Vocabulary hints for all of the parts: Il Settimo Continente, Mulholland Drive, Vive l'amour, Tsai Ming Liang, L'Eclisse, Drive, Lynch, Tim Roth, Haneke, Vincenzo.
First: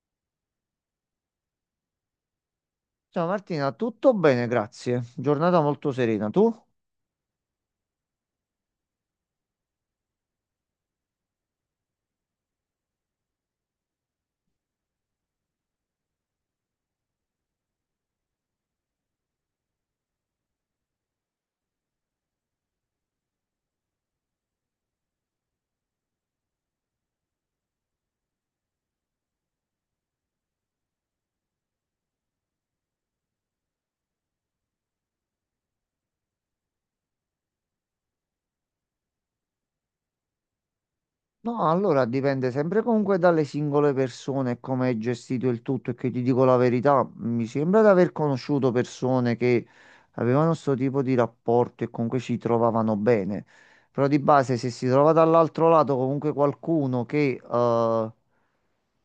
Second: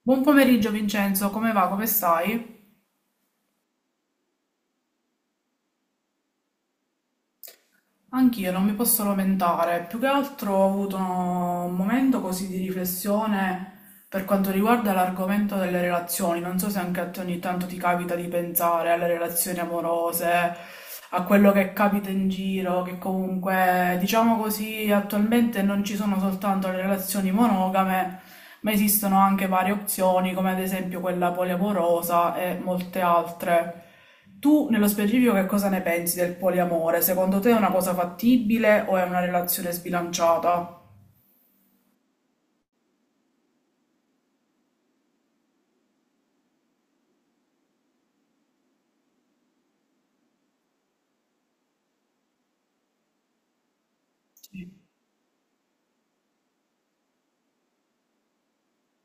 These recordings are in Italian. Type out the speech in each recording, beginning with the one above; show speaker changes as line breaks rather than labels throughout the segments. Buon pomeriggio Vincenzo, come va? Come stai?
Ciao Martina, tutto bene, grazie. Giornata molto serena. Tu?
Anch'io non mi posso lamentare, più che altro ho avuto un momento così di riflessione. Per quanto riguarda l'argomento delle relazioni, non so se anche a te ogni tanto ti capita di pensare alle relazioni amorose, a quello che capita in giro, che comunque, diciamo così, attualmente non ci sono soltanto le relazioni monogame, ma esistono anche varie opzioni, come ad esempio quella poliamorosa e molte altre. Tu, nello specifico, che cosa ne pensi del poliamore? Secondo te è una cosa fattibile o è una relazione sbilanciata?
No, allora dipende sempre comunque dalle singole persone e come hai gestito il tutto e che ti dico la verità, mi sembra di aver conosciuto persone che avevano questo tipo di rapporto e comunque ci trovavano bene. Però di base, se
Sì.
si trova dall'altro lato comunque qualcuno che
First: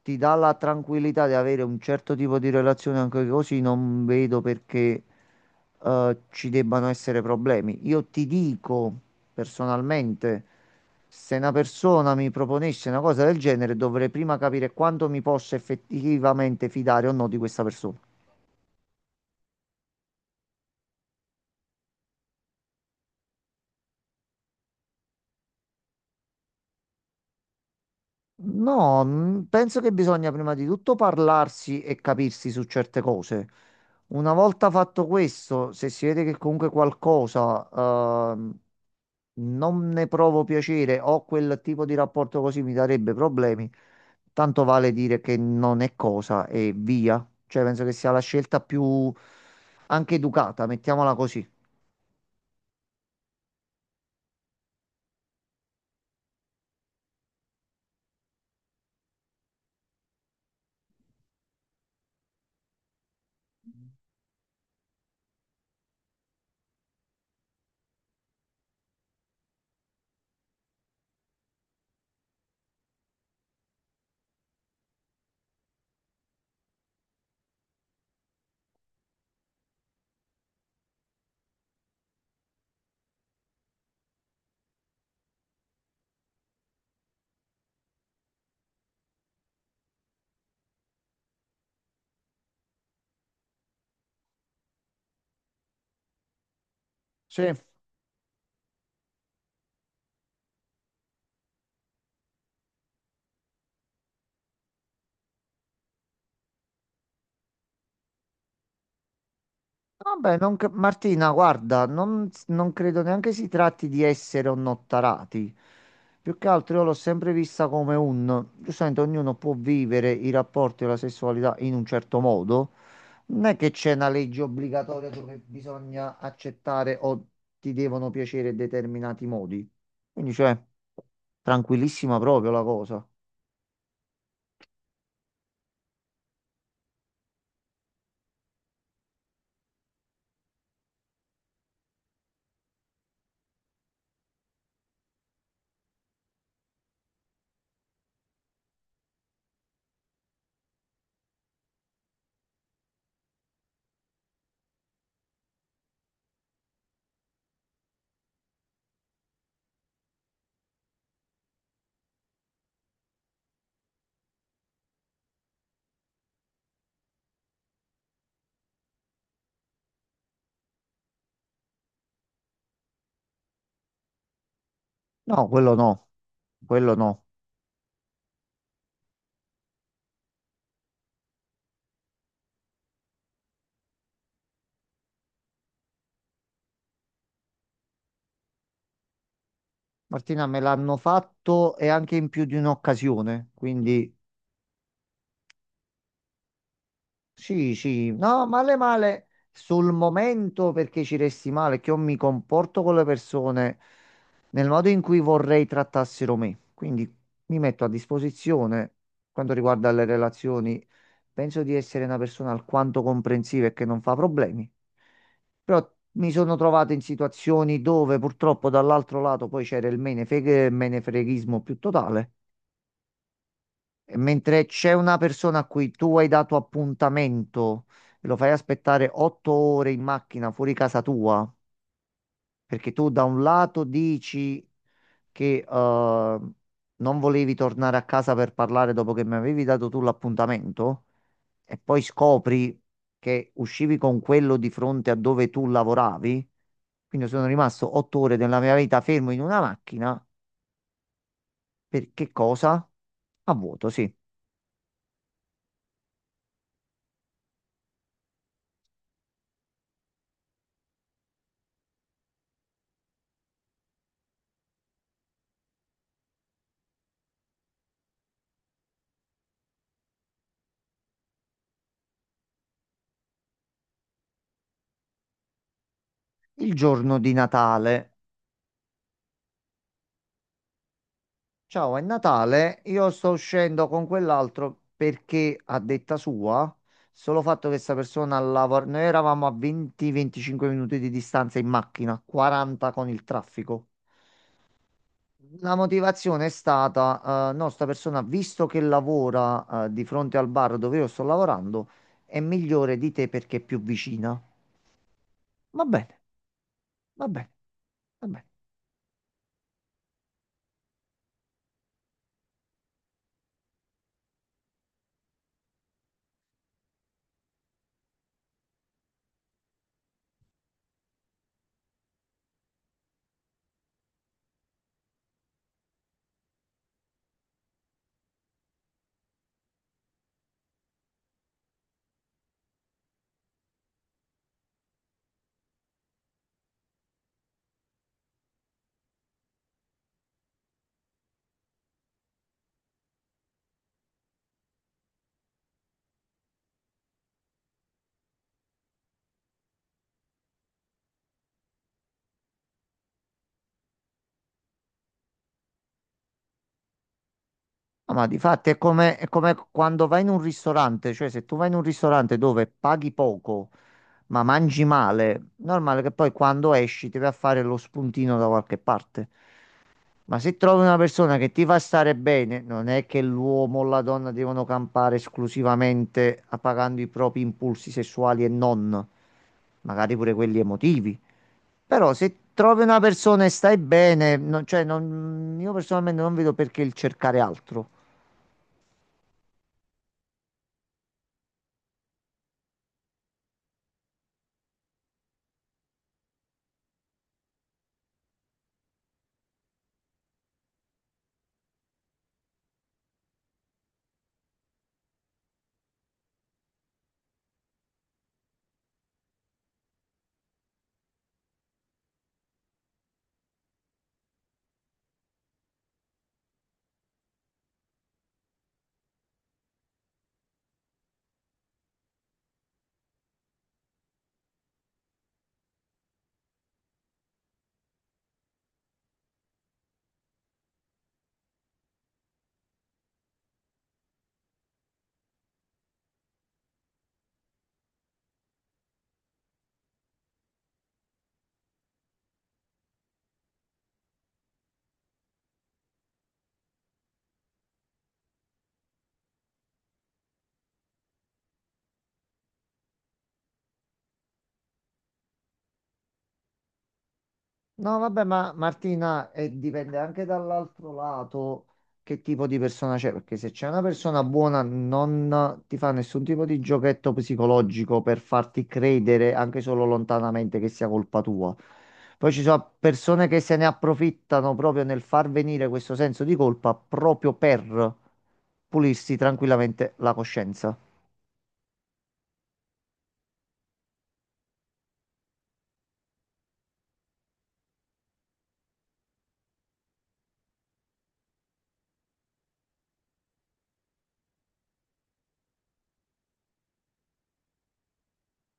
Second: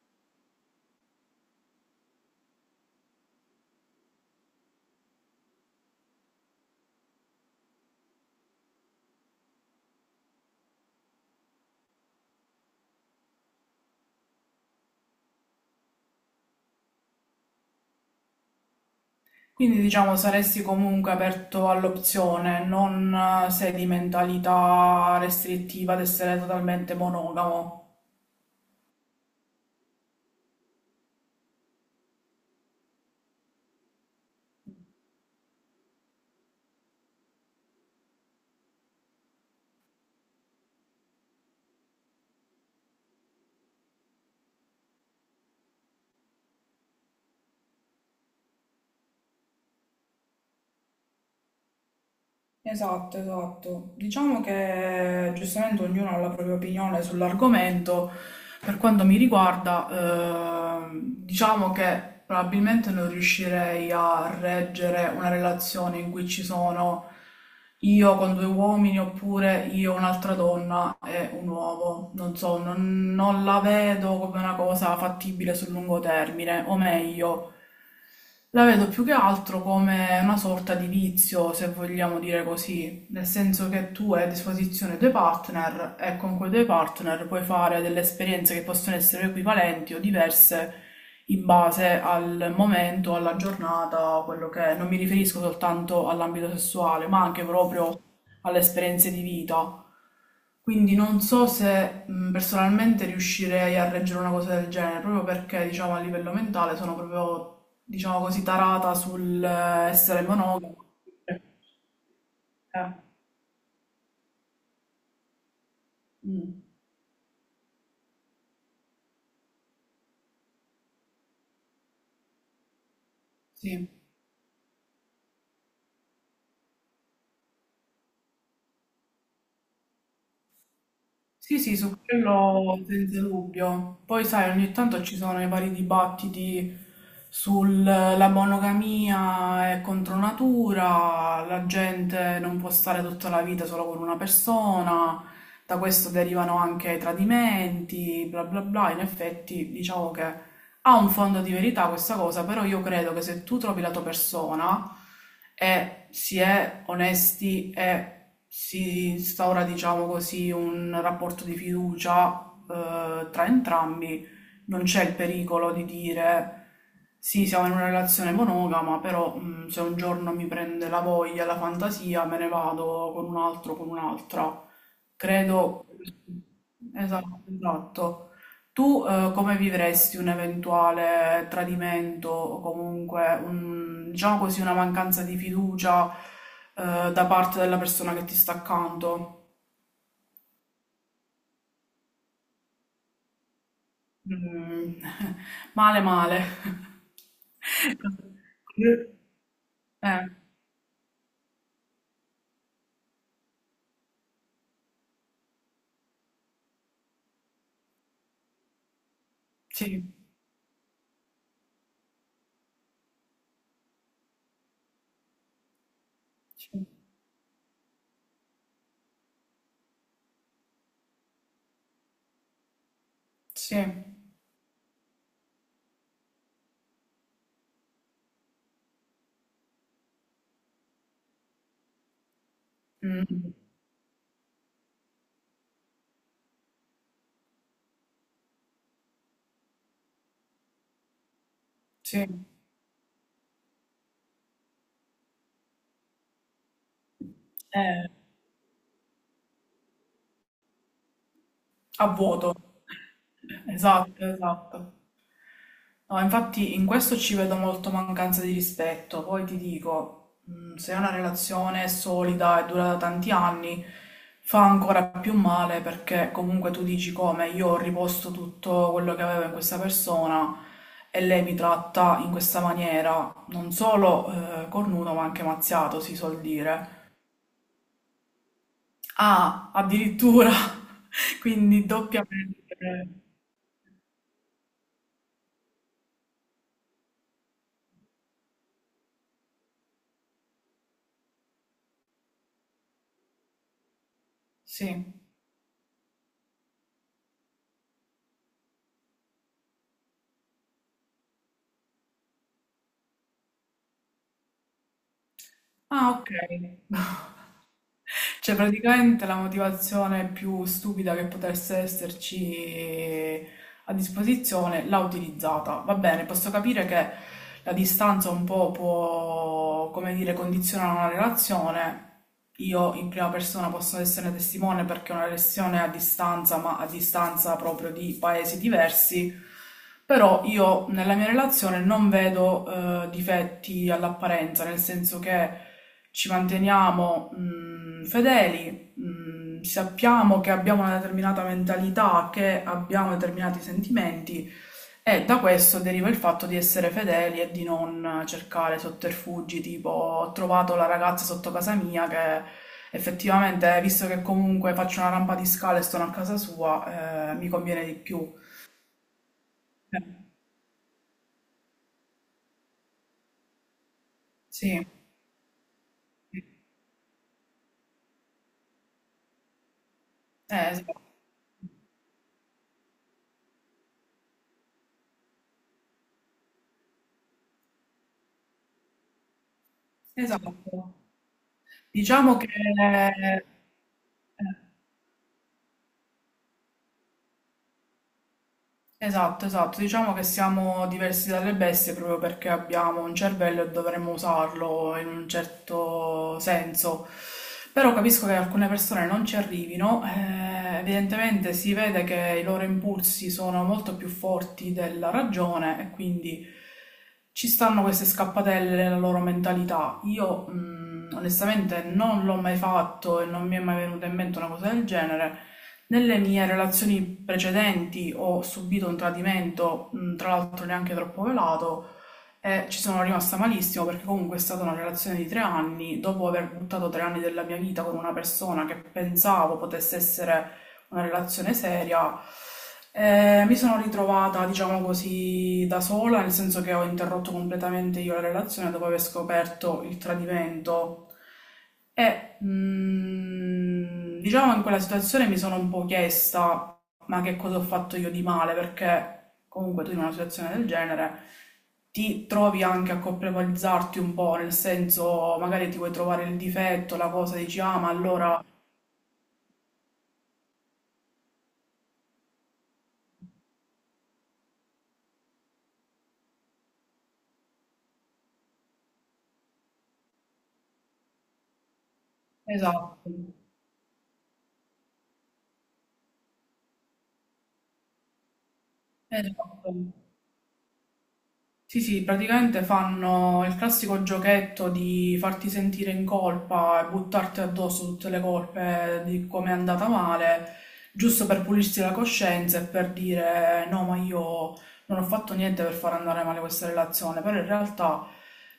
ti dà la tranquillità di avere un certo tipo di relazione anche così, non vedo perché ci debbano essere problemi. Io ti dico personalmente, se una persona mi proponesse una cosa del genere, dovrei prima capire quanto mi posso effettivamente fidare o no di questa persona.
Quindi diciamo saresti comunque aperto all'opzione, non sei di mentalità restrittiva ad essere totalmente monogamo.
No, penso che bisogna prima di tutto parlarsi e capirsi su certe cose. Una volta fatto questo, se si vede che comunque qualcosa non ne provo piacere o quel tipo di rapporto così mi darebbe problemi, tanto vale dire che non è cosa e via. Cioè, penso che sia la scelta più anche educata, mettiamola così.
Esatto, esatto. Diciamo che giustamente ognuno ha la propria opinione sull'argomento. Per quanto mi riguarda, diciamo che probabilmente non riuscirei a reggere una relazione in cui ci sono io con due uomini oppure io un'altra donna e un uomo. Non so, non la vedo come una cosa fattibile sul lungo termine, o meglio. La vedo più che altro come una sorta di vizio, se vogliamo dire così, nel senso che tu hai a disposizione due partner e con quei due partner puoi fare delle esperienze che possono essere equivalenti o diverse in base al momento, alla giornata, quello che è. Non mi riferisco soltanto all'ambito sessuale, ma
Sì.
anche proprio alle esperienze di vita. Quindi non so se personalmente riuscirei a reggere una cosa del genere, proprio perché, diciamo, a livello mentale sono proprio diciamo così, tarata sull'essere
Vabbè, non cre-
monogama.
Martina, guarda, non
Eh,
credo neanche si tratti di essere onnottarati. Più che
mm,
altro io l'ho sempre vista come un... Giustamente ognuno può vivere i rapporti e la sessualità in un certo modo. Non è che
sì.
c'è una legge obbligatoria dove bisogna accettare o ti devono piacere determinati modi. Quindi, cioè,
Sì, sì, su
tranquillissima proprio la
quello
cosa.
senza dubbio. Poi sai, ogni tanto ci sono i vari dibattiti sulla monogamia è contro natura, la gente non può stare tutta la vita solo con una persona, da questo derivano anche i tradimenti, bla bla bla. In effetti, diciamo che ha un fondo di verità questa cosa, però io credo che se tu trovi la tua persona e si è onesti e si instaura, diciamo così, un rapporto di fiducia tra entrambi, non c'è il pericolo di dire sì, siamo in una relazione monogama, però se un giorno mi prende la voglia, la fantasia, me ne vado con un altro, con un'altra.
No, quello
Credo,
no, quello no.
esatto, esatto. Tu come vivresti un eventuale tradimento o comunque un, diciamo così, una mancanza di fiducia da parte della persona che ti sta accanto?
Martina, me l'hanno fatto e anche in più di un'occasione, quindi...
Mm, male, male.
Sì, sì, no, male male sul
Eh,
momento perché ci resti male, che io mi comporto con le persone nel modo in cui vorrei trattassero me. Quindi mi metto a disposizione quanto riguarda
sì,
le relazioni. Penso di essere una persona alquanto comprensiva e che non fa problemi. Però mi sono
sì,
trovato in situazioni dove purtroppo dall'altro lato poi c'era il menefreghismo più totale.
sì,
E mentre c'è una persona a cui tu hai dato appuntamento e lo fai aspettare 8 ore in macchina fuori casa tua, perché tu da un
mm,
lato dici che non volevi tornare a casa per parlare dopo che mi avevi dato tu l'appuntamento, e poi
sì.
scopri che uscivi con quello di fronte a dove tu lavoravi, quindi sono rimasto
Eh,
8 ore della mia vita fermo in una macchina,
a
per che
vuoto.
cosa? A vuoto, sì.
Esatto, esatto. No, infatti in questo ci vedo molto mancanza di rispetto. Poi ti dico, se è una relazione solida e dura da tanti anni, fa ancora più male perché comunque tu dici come io ho riposto tutto quello che avevo in questa persona e lei mi tratta in questa maniera, non solo cornuto ma anche mazziato, si suol
Il
dire.
giorno di Natale.
Ah, addirittura, quindi
Ciao, è
doppiamente.
Natale. Io sto uscendo con quell'altro perché, a detta sua, solo fatto che questa persona lavora. Noi eravamo a 20-25 minuti di distanza in macchina, 40 con il traffico.
Sì.
La motivazione è stata, no, sta persona, visto che lavora, di fronte al bar dove io sto lavorando, è migliore di te perché è più vicina. Va
Ah,
bene,
ok.
va bene, va bene.
Cioè, praticamente la motivazione più stupida che potesse esserci a disposizione l'ha utilizzata. Va bene, posso capire che la distanza un po' può, come dire, condizionare una relazione, io in prima persona posso essere testimone perché è una lezione a distanza, ma a distanza proprio di paesi diversi, però io nella mia relazione non vedo difetti all'apparenza, nel senso che ci manteniamo fedeli, sappiamo che abbiamo una determinata mentalità, che abbiamo determinati sentimenti e da questo deriva il fatto di essere fedeli e di non cercare sotterfugi, tipo ho trovato la ragazza sotto casa mia che effettivamente, visto che comunque faccio una rampa di scale e sono a casa sua, mi conviene di
No, ma
più.
di fatto è come
Eh,
quando vai in un ristorante, cioè se tu vai in un ristorante dove paghi poco ma mangi
sì,
male, normale che poi quando esci ti vai a fare lo spuntino da qualche parte. Ma se trovi una
esatto.
persona che ti fa stare bene, non è che l'uomo o la donna devono campare esclusivamente appagando i propri impulsi sessuali e non, magari pure
Esatto.
quelli emotivi. Però se
Diciamo che
trovi una persona e stai bene,
eh,
io personalmente non vedo perché il cercare altro.
esatto, esatto. Diciamo che siamo diversi dalle bestie proprio perché abbiamo un cervello e dovremmo usarlo in un certo senso. Però capisco che alcune persone non ci arrivino. Evidentemente si vede che i loro impulsi sono molto più forti della ragione e quindi ci stanno queste scappatelle nella loro mentalità. Io, onestamente non l'ho mai fatto e non mi è mai venuta in mente una cosa del genere. Nelle mie relazioni precedenti ho subito un tradimento, tra l'altro neanche troppo velato, e ci sono rimasta malissimo perché comunque è stata una relazione di 3 anni, dopo aver buttato 3 anni della mia vita con una persona che pensavo potesse essere una relazione seria. Mi sono ritrovata, diciamo così, da sola, nel senso che ho interrotto completamente io la relazione dopo aver scoperto il tradimento e, diciamo, in quella situazione mi sono un po' chiesta: ma che cosa ho fatto io di male? Perché comunque tu in una situazione del genere ti trovi anche a colpevolizzarti un po', nel senso magari ti vuoi trovare il difetto, la cosa, dici: ah, ma
No, vabbè,
allora...
ma Martina, dipende anche dall'altro lato che tipo di persona c'è, perché se c'è una persona buona non ti fa nessun tipo di giochetto psicologico per farti credere anche solo lontanamente che sia colpa tua. Poi ci sono
Esatto,
persone che se ne approfittano proprio nel far venire questo senso di colpa proprio per pulirsi
esatto.
tranquillamente la coscienza.
Sì, sì, praticamente fanno il classico giochetto di farti sentire in colpa e buttarti addosso tutte le colpe di come è andata male, giusto per pulirsi la coscienza e per dire: no, ma io non ho fatto niente per far andare male questa relazione, però in realtà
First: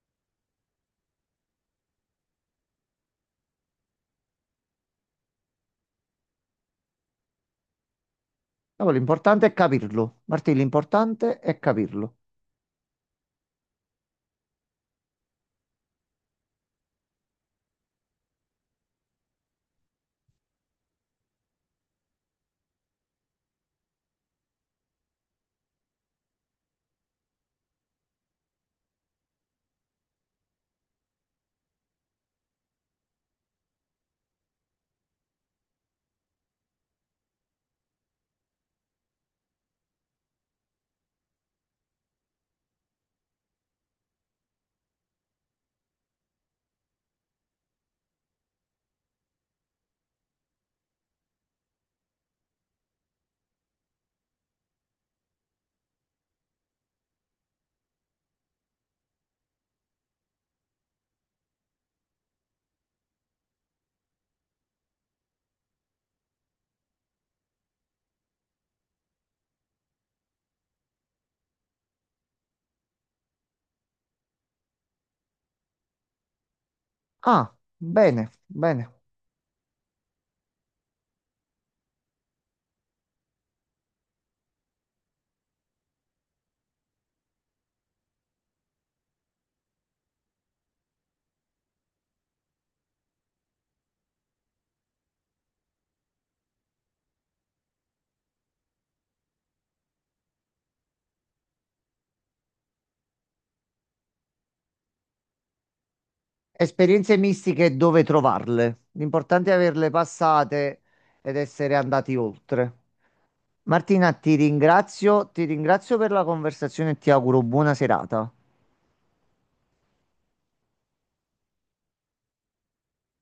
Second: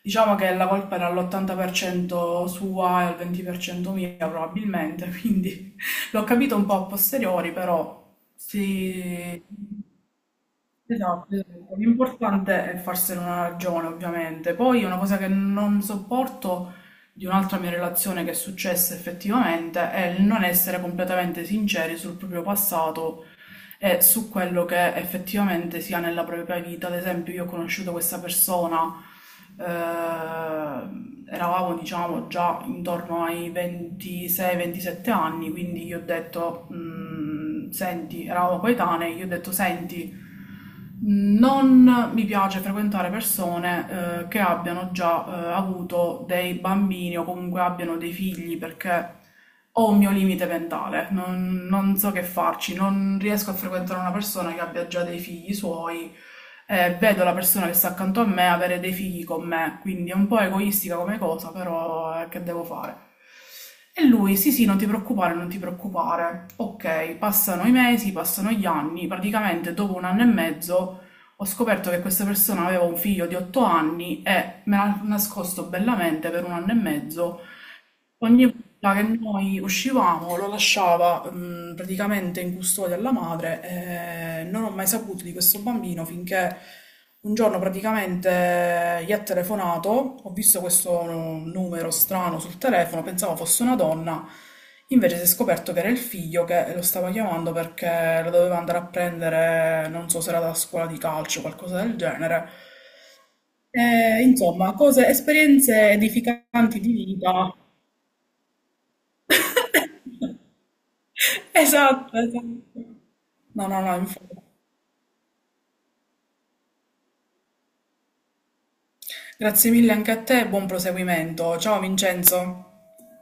diciamo che la colpa era all'80% sua e al 20% mia probabilmente, quindi l'ho capito un po' a posteriori, però
Allora,
sì.
l'importante è capirlo. Martì,
Esatto,
l'importante è
esatto.
capirlo.
L'importante è farsene una ragione, ovviamente. Poi una cosa che non sopporto di un'altra mia relazione che è successa effettivamente è il non essere completamente sinceri sul proprio passato e su quello che effettivamente si ha nella propria vita. Ad esempio, io ho conosciuto questa persona, eravamo diciamo già intorno ai 26-27 anni, quindi gli ho detto, Senti", eravamo coetanei, gli ho detto, "Senti, non mi piace frequentare persone che abbiano già avuto dei bambini o comunque abbiano dei figli, perché ho un mio limite mentale, non so che farci, non riesco a frequentare una persona che abbia già dei figli suoi, vedo la persona che sta accanto a me avere dei figli con me, quindi è un po' egoistica come cosa, però che devo fare?" E lui: "Sì, sì, non ti preoccupare, non ti preoccupare." Ok, passano i mesi, passano gli anni, praticamente dopo un anno e mezzo ho scoperto che questa persona aveva un figlio di 8 anni e me l'ha nascosto bellamente per un anno e mezzo.
Ah, bene,
Ogni
bene.
volta che noi uscivamo lo lasciava, praticamente, in custodia alla madre, e non ho mai saputo di questo bambino finché un giorno praticamente gli ha telefonato, ho visto questo numero strano sul telefono, pensavo fosse una donna, invece si è scoperto che era il figlio che lo stava chiamando perché lo doveva andare a prendere, non so se era da scuola di calcio o qualcosa del genere. Insomma, cose, esperienze edificanti di
Esperienze
vita.
mistiche e dove trovarle. L'importante è averle passate ed essere
Esatto,
andati oltre.
esatto. No, no, no,
Martina,
infatti.
ti ringrazio per la conversazione e ti auguro buona serata.
Grazie mille anche a te e buon proseguimento. Ciao Vincenzo.